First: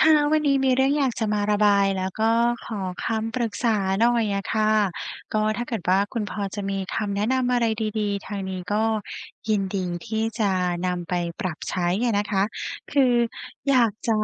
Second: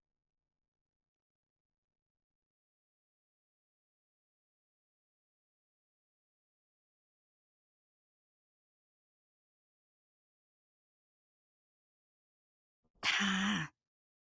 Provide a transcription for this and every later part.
ค่ะวันนี้มีเรื่องอยากจะมาระบายแล้วก็ขอคำปรึกษาหน่อยอะค่ะก็ถ้าเกิดว่าคุณพอจะมีคำแนะนำอะไรดีๆทางนี้ก็ยินดีที่จะนำไปปรับใช้อะนะคะคือค่ะอยากจะ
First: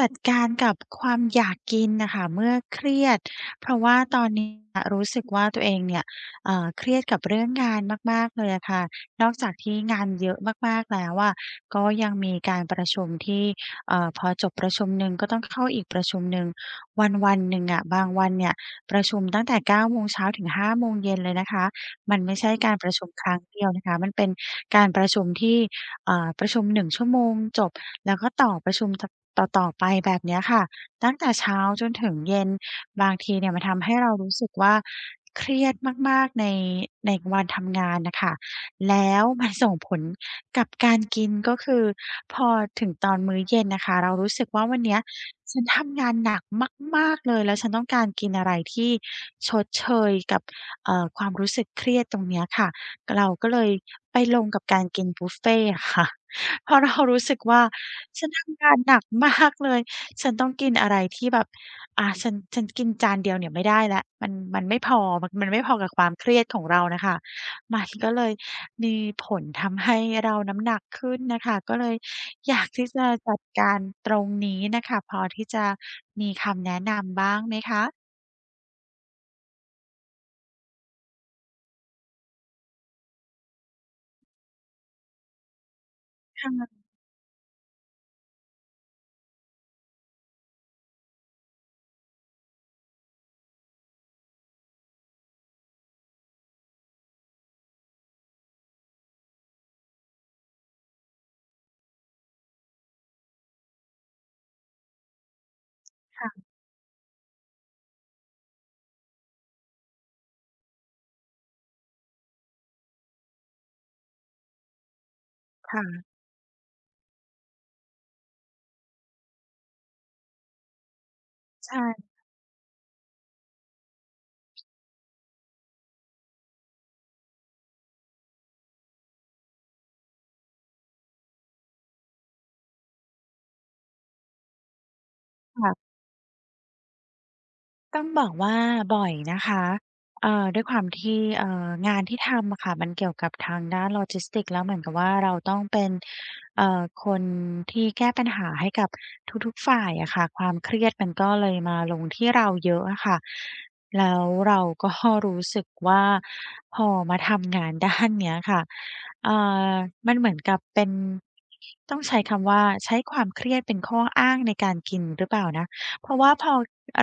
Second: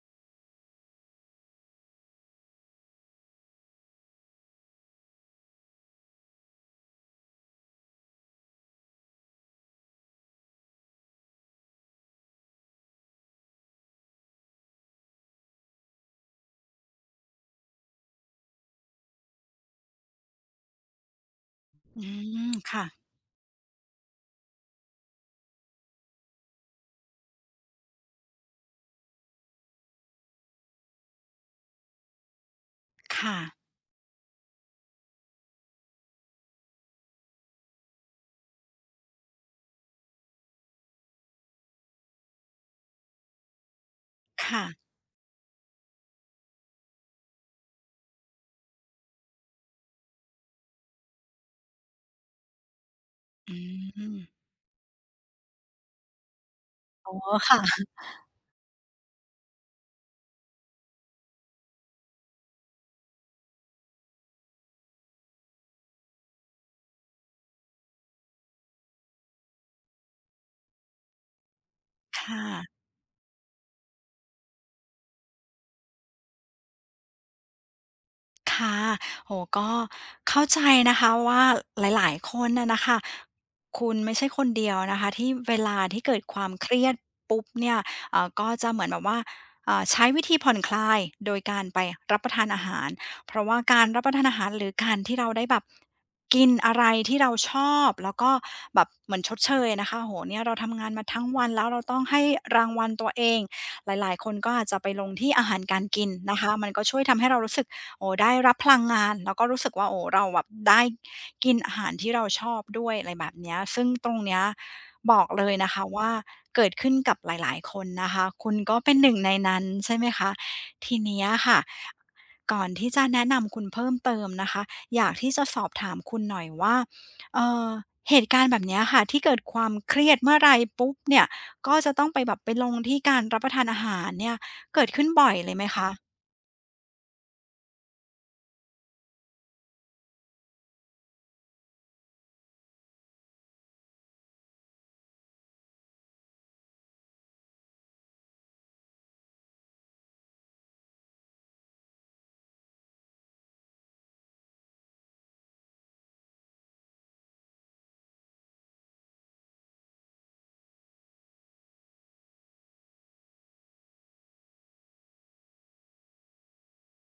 จัดการกับความอยากกินน่ะค่ะเมื่อเครียดเพราะว่าตอนนี้อะรู้สึกว่าตัวเองเนี่ยเครียดกับเรื่องงานมากๆเลยอะค่ะนอกจากที่งานเยอะมากๆแล้วอะก็ยังมีการประชุมที่ พอจบประชุมหนึ่งก็ต้องเข้าอีกประชุมหนึ่งวันๆหนึ่งอะบางวันเนี่ยประชุมตั้งแต่9โมงเช้าถึง5โมงเย็นเลยนะคะอืมันไม่ใช่มการค่ะประชุมครั้งเดียวนะคะมันเป็นการประชุมที่ประชุมหนึ่งชั่วโมงจบแล้วก็ต่อประชุมต่อๆไปแบบเนี้ยค่ะตั้งแต่เช้าจนถึงเย็นบางทีเนี่ยมัค่ะนทำให้เรารู้สึกว่าเครียดมากๆในวันทำงานน่ะค่ะ แล้ว มันส่งผลกับการกินก็คือพอถึงตอนมื้อเย็นน่ะค่ะเรารู้สึกค่ะว่าวันเนี้ยฉันทำงานหนักมากๆเลยแล้วฉันต้องการกินอะไรที่ชดเชยกับความรู้สึกเครียดตรงเนี้ยค่ะเราก็อืเลยมไปลงกับการกินบุฟเฟต์อะค่ะ เพราะเราอ๋อรู้สึกค่ะว่าฉันทำงานหนักมากเลยฉันต้องกินอะไรที่แบบฉันกินจานเดียวเนี่ยไม่ได้แล้วมันไม่พอมันไม่พอกับความเครียดของเราน่ะค่ะมันก็เลย มีผลทำให้เราน้ำหนักขึ้นน่ะค่ะก็เลยค่ะ อยากที่จะจัดการตรงนี้น่ะค่ะพอที่จะมีคำแนะนำบ้างไหมคะ ค่ะโอ้โฮก็เข้าใจนะคะว่าหลายๆคนน่ะนะคะคุณไม่ใช่คนเดียวนะคะที่เวลาที่เกิดความเครีคยดปุ๊บเนี่ยก็จะเหมือนแบบว่าใช้วิธีผ่อนคลายโดยการไปรับประทานอาหารเพราะว่าการรับประทานอาหารหรือการที่เราได้แบบกินอะไรที่เราชอบแล้วก็แบบเหมือนชดเชยอะนะคะโอ้โฮเนี่ยเราทำงานมาทั้งวันแล้วเราต้องให้รางวัลตัวเองหลายๆคนก็อาจจะไปลงที่อาหารการกินนะ่ะคะมันก็ช่วยทำให้เรารู้สึก โอ้ได้รับพลังงานแล้วก็รู้สึกว่าโอ้เราแบบได้กินอาหารที่เราชอบด้วยอะไรแบบเนี้ยซึ่งตรงเนี้ยบอกเลยๆนะคะค่ะ ว่าเกิดขึ้นกับหลายๆคนนะคะคุณก็เป็นหนึ่งในนั้นใช่ไหมคะทีเนี้ยค่ะใช่ ก่อนที่จะแนะนำคุณเพิ่มเติมนะคะอยากที่จะสอบถามคุณหน่อยว่าเอ่อเหตุการณ์แบบเนี้ยค่ะที่เกิดความเครียดเมื่อไรปุ๊บเนี่ยก็จะต้องไปแบบไปลงที่การรับประทานอาหารเนี่ยเกิดขึ้นบ่อยเลยไหมคะค่ะ ต้องบอกว่าบ่อยนะคะด้วยความที่งานที่ทำอะค่ะมันเกี่ยวกับทางด้าน Logistics แล้วเหมือนกับว่าเราต้องเป็นคนที่แก้ปัญหาให้กับทุกๆฝ่ายอะค่ะ ความเครียดมันก็เลยมาลงที่เราเยอะอะค่ะ แล้วเราก็ รู้สึกว่าพอมาทำงานด้านเนี้ยค่ะเอ่อมันเหมือนกับเป็นต้องใช้คำว่าใช้ความเครียดเป็นข้ออ้างในการกินหรือเปล่านะเพราะว่าพอ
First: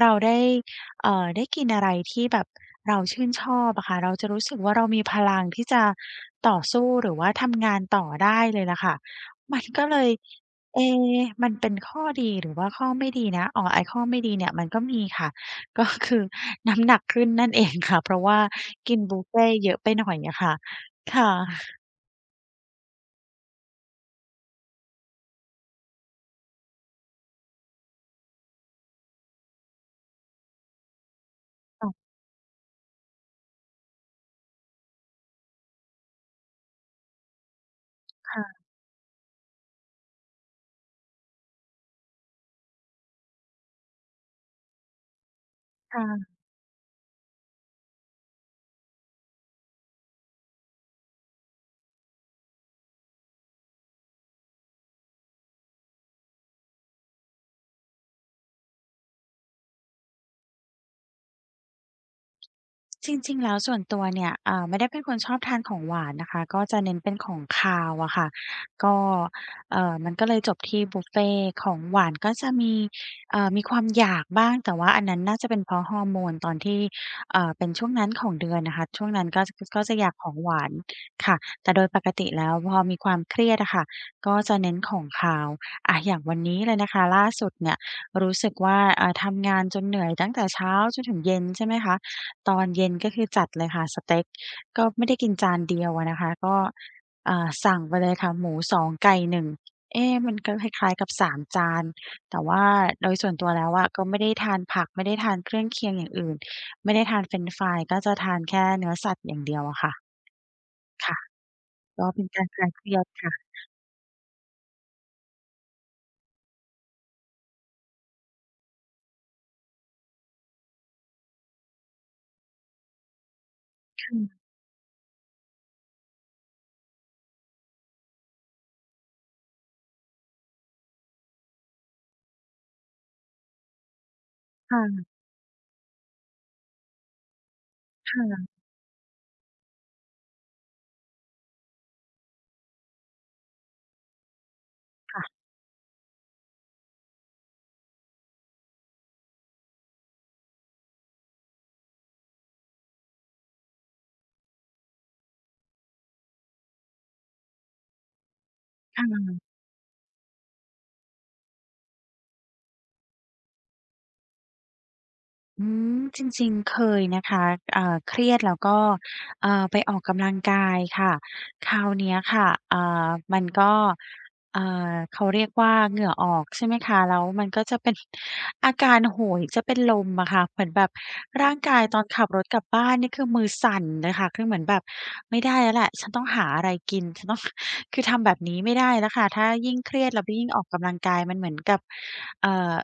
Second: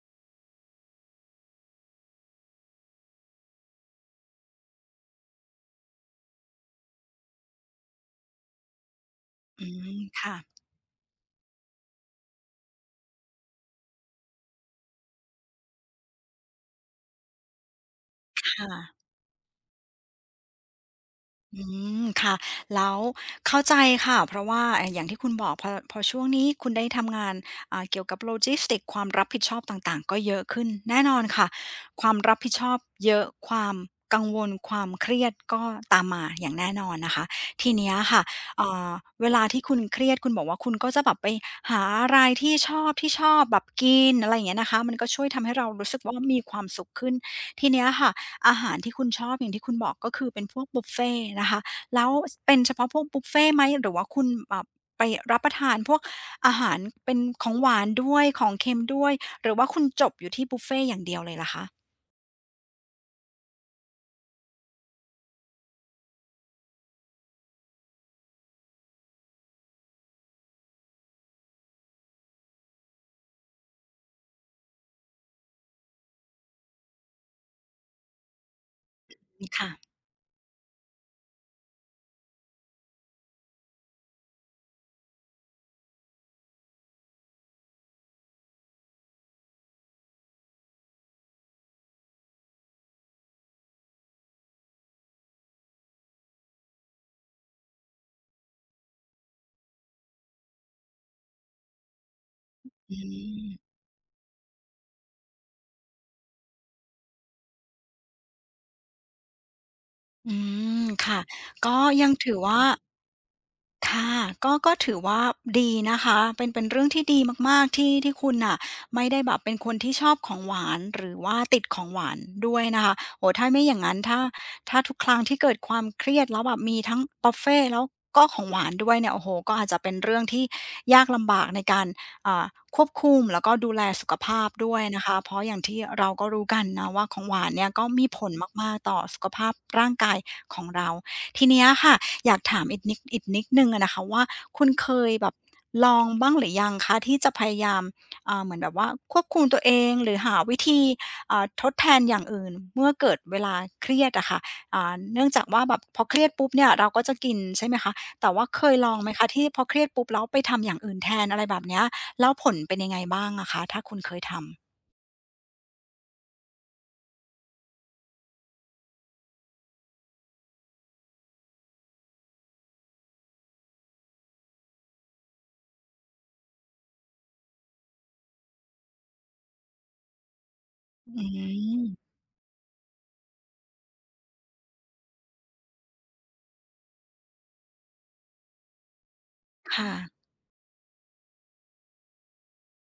เราได้ ได้กินอะไรที่แบบเราชื่นชอบอะค่ะเราจะรู้สึกว่าเรามีพลังที่จะต่อสู้หรือว่าทำงานต่อได้เลยล่ะค่ะมันอืก็เลมยค่ะเอ๊มันเป็นข้อดีหรือว่าข้อไม่ดีนะอ๋อไอ้ข้อไม่ดีเนี่ยมันก็มีค่ะ ก็คือน้ำหนักขึ้นนั่นเองค่ะเพราะว่าคกิ่ะ นบุฟเฟต์เยอะไปหน่อยอะค่ะค่ะอืมค่ะแล้วเข้าใจค่ะเพราะว่าอย่างที่คุณบอกพอช่วงนี้คุณได้ทำงานเกี่ยวกับโลจิสติกความรับผิดชอบต่างๆก็เยอะขึ้นแน่นอนค่ะความรับผิดชอบเยอะความกังวลความเครียดก็ตามมาอย่างแน่นอนนะคะทีเนี้ยค่ะค่ะเอ่อเวลาที่คุณเครียดคุณบอกว่าคุณก็จะแบบไปหาอะไรที่ชอบแบบกินอะไรอย่างเงี้ยนะคะมันก็ช่วยทำให้เรารู้สึกว่าค่ะ มีความสุขขึ้นทีเนี้ยค่ะ อาหารที่คุณชอบอย่างที่คุณบอกก็คือเป็นพวกบุฟเฟต์นะคะแล้วเป็นเฉพาะพวกบุฟเฟต์ไหมหรือว่าคุณแบบไปรับประทานพวกอาหารเป็นของหวานด้วยของเค็มด้วยหรือว่าคุณจบอยู่ที่บุฟเฟต์อย่างเดียวเลยล่ะคะจริงๆแล้วส่วนตัวเนี่ยไม่ได้เป็นคนชอบทานของหวานนะคะก็จะเน้นเป็นของคาวอะค่ะก็มันก็เลยจบที่บุฟเฟต์ของหวานก็จะมีมีความอยากบ้างแต่ว่าอันนั้นน่าจะเป็นเพราะฮอร์โมนตอนที่เป็นช่วงนั้นของเดือนนะคะช่วงนั้นก็ค่ะจะอยากของหวานค่ะแต่โดยปกติแล้วพอมีความเครียดอะค่ะก็จะเน้นของคาวอะอย่างวันนี้เลยนะคะล่าสุดเนี่ยรู้สึกว่าทำงานจนเหนื่อยตั้งแต่เช้าจนถึงเย็นใช่ไหมคะ ตอนเย็นก็คือจัดเลยค่ะสเต็กก็ไม่ได้กินจานเดียวอะนะคะก็สั่งไปเลยค่ะหมูสองไก่หนึ่งเอ๊ะมันก็คล้ายๆกับสามจานแต่ว่าอืโดยส่วนตัวแล้มวอะก็ไม่ได้ทานผักไม่ได้ทานเครื่องเคียงอย่างอื่นไม่ได้ทานเฟรนช์ฟรายก็จะทานแค่เนื้อสัตว์อย่างเดียวอะค่ะอืมค่ะค่ะก็ก็ยังเป็นถือการคว่า ลายเครียดค่ะค่ะก็ถือว่าดีนะคะเป็นเรื่องที่ดีมากๆที่คุณน่ะไม่ได้แบบเป็นคนที่ชอบของหวานหรือว่าติดของหวานด้วยนะคะโอ้โฮถ้าไม่อย่างงั้นถ้าค่ะถ้าทุกครั้งที่เกิดความเครียดแล้วแบบมีทั้งบุฟเฟต์แล้วก็ของหวานด้วยเนี่ยโอ้โฮก็อาจจะเป็นเรื่องที่ยากลำบากในการอ่าควบคุมแล้วก็ดูแลสุขภาพด้วยนะคคะเพราะอย่างที่เราก็รู้กันนะว่าของหวานเนี่ยก็มีผล่ะๆ มากๆต่อสุขภาพร่างกายของเราทีเนี้ยค่ะ อยากถามอีกนิดอีกนิดหนึ่งอะนะคะว่าคุณเคยแบบลองบ้างหรือยังคะที่จะพยายามเหมือนแบบว่าควบคุมตัวเองหรือหาวิธีทดแทนอย่างอื่นเมื่อเกิดเวลาเครียดอะค่ะเนื่องจากว่าแบบพอเครียดปุ๊บเนี่ยเราก็จะกินใช่ไหมคะแต่ว่าเคยลองไหมคะที่พอเครียดปุ๊บแล้วไปทำอย่างอื่นแทนอะไรแบบเนี้ยแล้วผลเป็นยังไงบ้างอะคะถ้าคุณเคยทำอืมจริงๆ เคยนะคะเครียดแล้วก็ไปออกกำลังกายค่ะคราวเนี้ยค่ะมันก็เอ่เขาเรียกว่าเหงื่อออกใช่ไหมคะแล้วมันก็จะเป็น อาการโหยจะเป็นลมอะค่ะเหมือนแบบอืร่างกายตอนมขับรถกลับบ้านนี่คือมือสั่นเลยค่ะคือเหมือนแบบไม่ได้แล้วแหละฉันต้องหาอะไรกินฉันต้อง คือทำแบบนี้ไม่ได้แล้วค่ะถ้ายิ่งเครียดค่ะแล้วไปยิ่งออกกำลังกายมันเหมือนกับเอ่อ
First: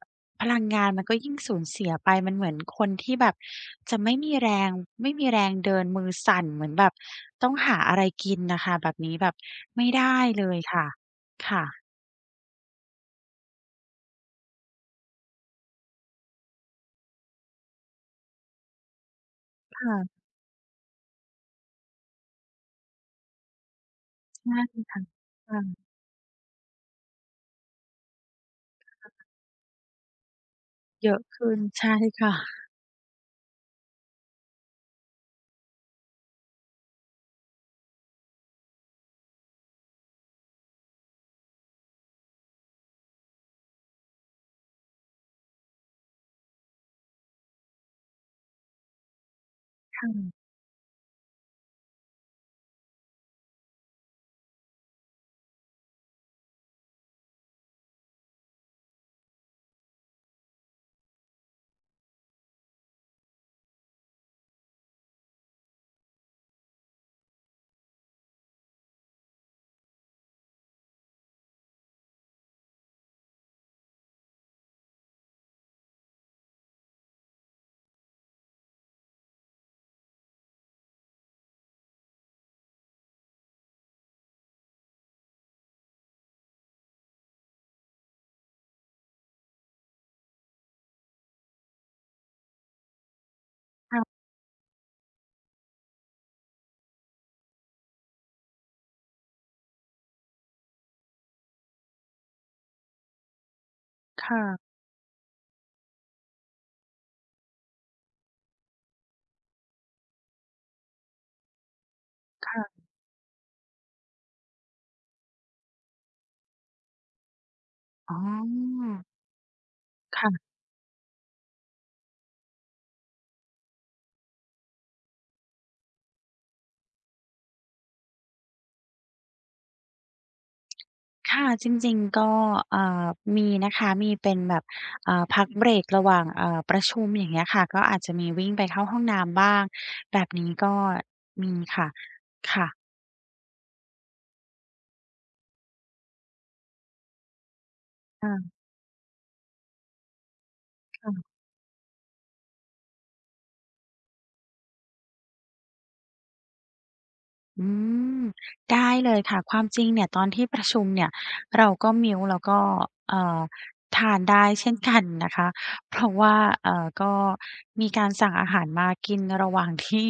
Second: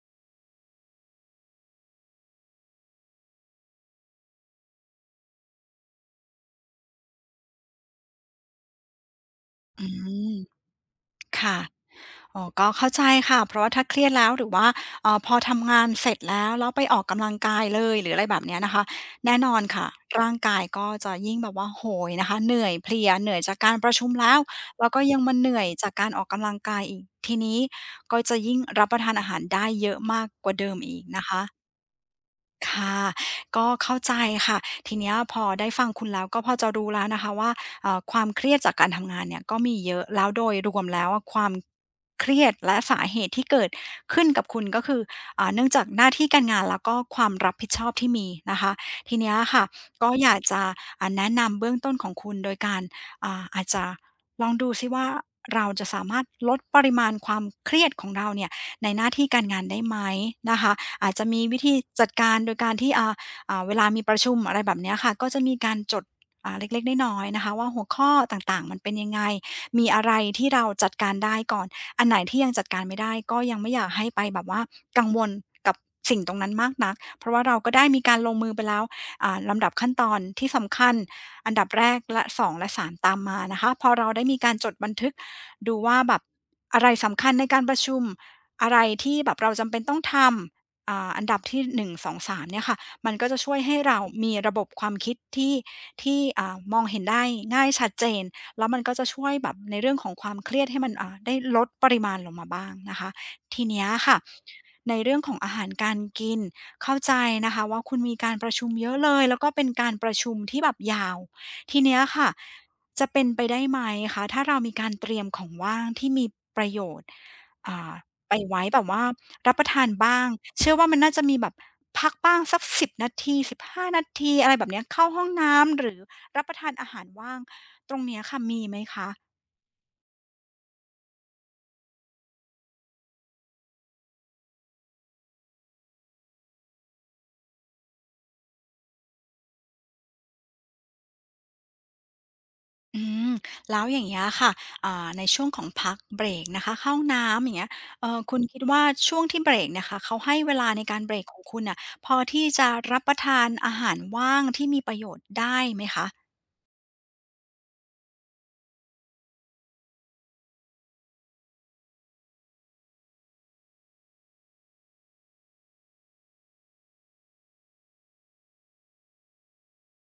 พลังงานมันก็ยิ่งสูญเสียไปมันเหมือนคนที่แบบจะไม่มีแรงเดินมือสั่นเหมือนแบบต้องหาอะไรกินน่ะค่ะแบบนี้แบบอืไม่ได้เลยม ค่ะค่ะค่ะอ๋อก็เข้าใจค่ะเพราะว่าถ้าเครียดแล้วหรือว่าพอทำงานเสร็จแล้วไปออกกำลังกายเลยหรืออะไรแบบเนี้ยนะคะแน่นอนค่ะค่ะร่างกายก็จะยิ่งแบบว่าโหยนะคะเหนื่อยเพลียเหนื่อยจากการประชุมแล้วใช่แล้วก็ยังมาเหนื่อยค่ะจากการออกกำลังกายอีกทีนี้ก็จะยิ่งรับประทานอาหารได้เยอะมากกว่าเดิมอีกเยอะนะคะ ขึ้นใช่ค่ะค่ะก็เข้าใจค่ะทีเนี้ยพอได้ฟังคุณแล้วก็พอจะรู้แล้วนะคะว่าความเครียดจากการทำงานเนี่ยก็มีเยอะแล้วโดยรวมแล้วอะความเครียดและสาเหตุที่เกิดขึ้นกับคุณก็คือเนื่องจากหน้าที่การงานแล้วก็ความรับผิดชอบที่มีนะคะทีเนี้ยค่ะก็อยากจะแนะนำเบื้องต้นของคุณโดยการอาจจะลองดูซิว่าเราจะสามารถลดปริมาณความเครียดของเราเนี่ย ในหน้าที่การงานได้ไหมนะคะอาจจะมีวิธีจัดการโดยการที่เวลามีประชุมอะไรแบบเนี้ยค่ะก็จะมีการจดเล็กๆน้อยๆนะคะว่าหัวข้อต่างๆมันเป็นยังไงมีอะไรที่เราจัดการได้ก่อนอันไหนที่ยังจัดการไม่ได้ก็ยังไม่อยากให้ไปแบบว่ากังวลกับสิ่งตรงนั้นมากนักเพราะว่าเราก็ได้มีการลงมือไปแล้วลำดับขั้นตอนที่สำคัญอันดับแรกและสองและสามตามมานะคะพอเราได้มีการจดบันทึกดูว่าแบบอะไรสำคัญในการประชุม อะไรที่แบบเราจำเป็นต้องทำอันดับที่1 2 3เนี่ยค่ะมันก็จะช่วยให้เราค่ะมีระบบความคิดที่มองเห็นได้ง่ายชัดเจนแล้วมันก็จะช่วยแบบในเรื่องของความเครียดให้มันได้ลดปริมาณลงมาบ้างนะคะทีเนี้ยค่ะค่ะในเรื่องของอาหารการกินเข้าใจนะคะว่าคุณมีการประชุมเยอะเลยแล้วก็เป็นการประชุมที่แบบยาวทีเนี้ยค่ะจะเป็นไปได้ไหมคะถ้าเรามีการเตรียมของว่างที่มีประโยชน์ อ๋อไปไว้แบบว่ารับประทานบ้างค่ะเชื่อว่ามันน่าจะมีแบบพักบ้างสัก1บนาทีสิบห้านาทีอะไรแบบเนี้ยเข้าห้องน้ำหรือรับประทานอาหารว่างตรงเนี้ยค่ะมีไหมคะค่ะจริงๆก็เอ่อมีนะคะมีเป็นแบบพักเบรกระหว่างประชุมอย่างเงี้ยค่ะก็อาจจะมีวิ่งไปเข้าห้องน้ำบ้างแบบนี้ก็มีค่ะค่ะอืมแล้วอย่างเงี้ยค่ะอ่าในช่วงของพักเบรกนะคะเข้าห้องน้ำอย่างเงี้ยค่ะคุณคิดว่าช่วงที่เบรกเนี่ยค่ะเขาให้เวลาในการเบรกขค่ะ องคุณน่ะพอที่จะรับประทานอาหารว่างที่มีประโยชน์ได้ไหมคะอืมได้เลยค่ะความจริงเนี่ยตอนที่ประชุมเนี่ยเราก็มิ้วแล้วก็เอ่อทานได้เช่นกันนะคะเพราะว่าก็มีการสั่งอาหารมากินระหว่างที่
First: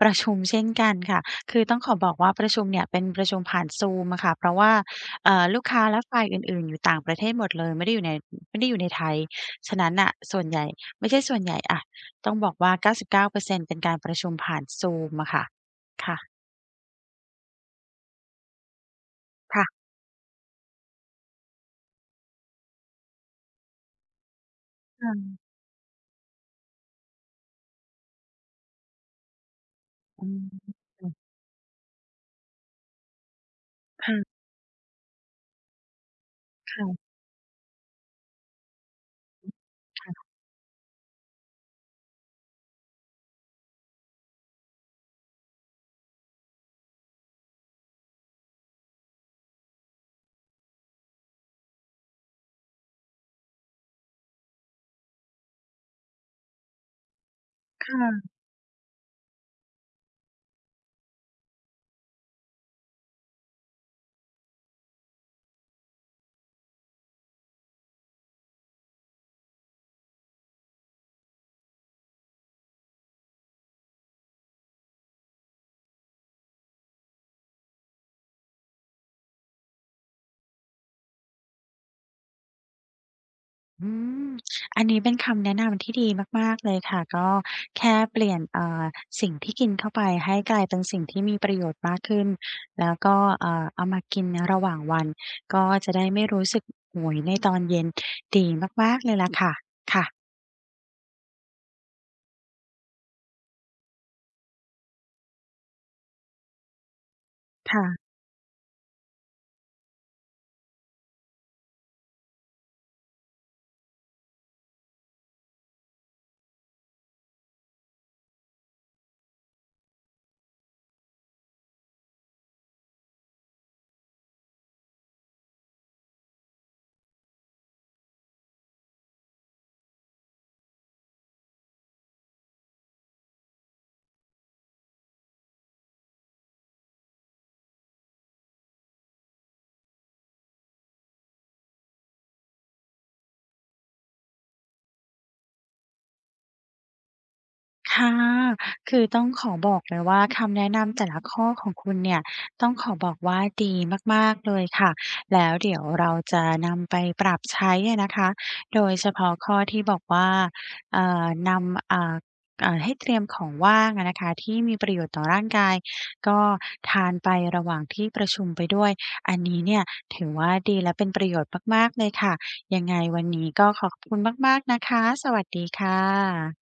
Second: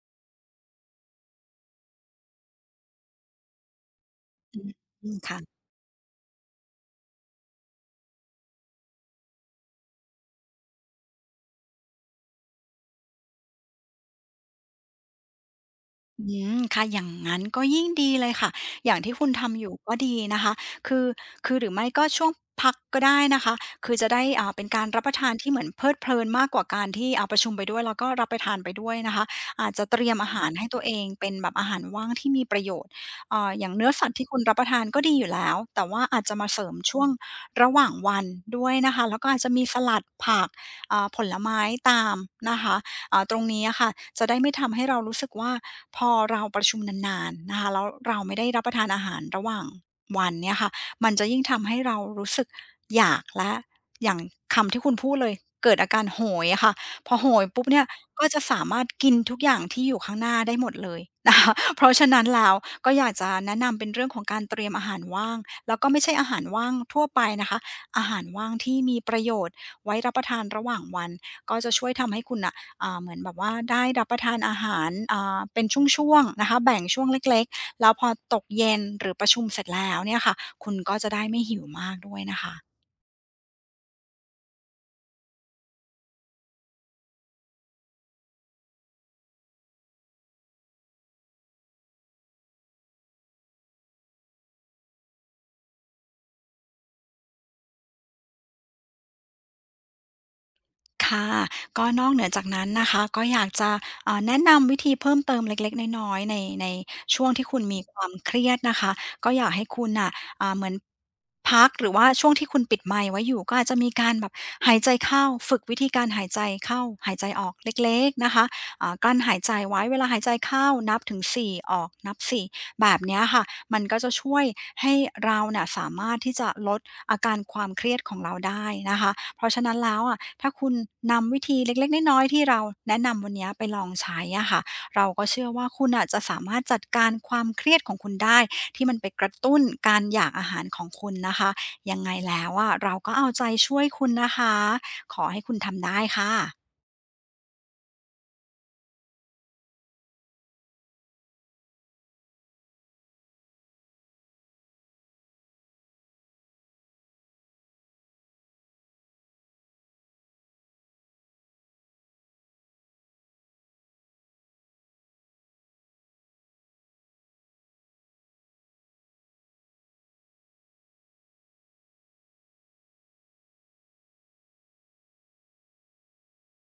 ประชุมเช่นกันค่ะคือต้องขอบอกว่าประชุมเนี่ยเป็นประชุมผ่าน Zoom อะค่ะเพราะอืมว่าอืมค่ะ ลูกค้าและฝ่ายอื่นๆอยู่ต่างประเทศหมดเลยไม่ได้อยู่ในไทยฉะนั้นน่ะส่วนใหญ่ไม่ใช่ส่วนใหญ่อะต้องบอกว่า99%เก้าเปอร์เซ็นต์เป็นการประชุมผ่าน Zoom อะค่ะอืค่ะมค่ะอย่างงั้นก็ยิ่งดีเลยค่ะอย่างที่คุณทำอยู่ค่ะ ก็ดีนะคะคือคือหรือไม่ก็ช่วงพักก็ได้นะคะคือจะได้เป็นการรับปค่ะระทานที่เหมือนเพลิดเพลินมากกว่าการที่ประชุมไปด้วยแล้วก็รับประทานไปด้วยนะคะอาจจะเตรียมออาหารให้ืมตัวเองเป็นแบบอาหารว่างที่มีประโยชน์อย่างเนื้อสัตว์ที่คุค่ะณรับประทานก็ดีอยู่แล้วแต่ว่าอาจจะมาเสริมช่วงค่ะระหว่างวันด้วยนะคะแล้วก็อาจจะมีสลัดผักผลไม้ตามนะคะ ตรงนี้อะค่ะจะได้ไม่ทำให้เรารู้สึกว่าพอเราประชุมนานๆนะคะแล้วเราไม่ได้รับประทานอาหารระหว่างวันเนี่ยค่ะมันจะยิ่งทำให้เรารู้สึกอยากและอย่างคำที่คุณพูดเลยเกิดอาการโหยอะค่ะพอโหยปุ๊บเนี่ยค่ะก็จะสามารถกินทุกอย่างที่อยู่ข้างหน้าได้หมดเลยนะคะ เพราะฉะนั้นแล้วก็อยากจะแนะนำเป็นเรื่องของการเตรียมอาหารว่างแล้วก็ไม่ใช่อาหารว่างทั่วไปนะคะอาหารว่างที่มีประโยชน์ไว้รับประทานระหว่างวันก็จะช่วยทำให้คุณนะ เหมือนแบบว่าได้รับประทานอาหารเป็นช่วงๆนะคะแบ่งช่วงเล็กๆแล้วพอตกเย็นหรือประชุมเสร็จแล้วเนี่ยค่ะคุณก็จะได้ไม่หิวมากด้วยนะคะ อืมอันนี้เป็นคำแนะนำที่ดีมากๆเลยค่ะ ก็แค่เปลี่ยนสิ่งที่กินเข้าไปให้กลายเป็นสิ่งที่มีประโยชน์มากขึ้น แล้วก็เอามากินระหว่างวัน ก็จะได้ไม่รู้สึกหงุยเนี่ยค่ะก็นอกเหนือจากนั้นนะคะก็อยากจะเอ่าแนะนำวิธีเพิ่มเติมเล็กๆน้อยๆในช่วงที่คุณมีความค่ะ เครียดนะคะก็อยากให้คุณน่ะเหมือนพักหรือว่าช่วงที่คุณปิดไมค์ไว้อยู่ก็อาจจะมีการแบบหายใจเข้าฝึกวิธีการหายใจเข้าหายใจออกเล็กๆนะคะกลั้นหายใจไว้เวลาหายใจเข้านับถึงสี่ออกนับสี่แบบเนี้ยค่ะมันก็จะช่วยให้เราเน่ยสามารถที่จะลดอาการความเครียดของเราได้นะคะ เพราะฉะนั้นแล้วอะถ้าคุณนำวิธีเล็กๆน้อยๆที่เราแนะนำวันนี้ไปลองใช้อะค่ะเราก็เชื่อว่าคุณอ่ะจะสามารถจัดการความเครียดของคุณได้ที่มันไปกระตุ้นการอยากอาหารของคุณนะคะ ยังไงแล้วอะเราก็เอาใจช่วยคุณนะคะ ขอให้คุณทำได้ค่ะค่ะคือต้องขอบอกเลยว่าคำแนะนำแต่ละข้อของคุณเนี่ยต้องขอบอกว่าดีมากๆเลยค่ะ แล้วเดี๋ยวเราจะนำไปปรับใช้อะนะคะโดยเฉพาะข้อที่บอกว่านำอ่าให้เตรียมของว่างอะนะคะที่มีประโยชน์ต่อร่างกายก็ทานไประหว่างที่ประชุมไปด้วยอันนี้เนี่ยถือว่าดีและเป็นประโยชน์มากๆเลยค่ะยังไงวันนี้ก็ขอขอบคุณมากๆนะคะสวัสดีค่ะ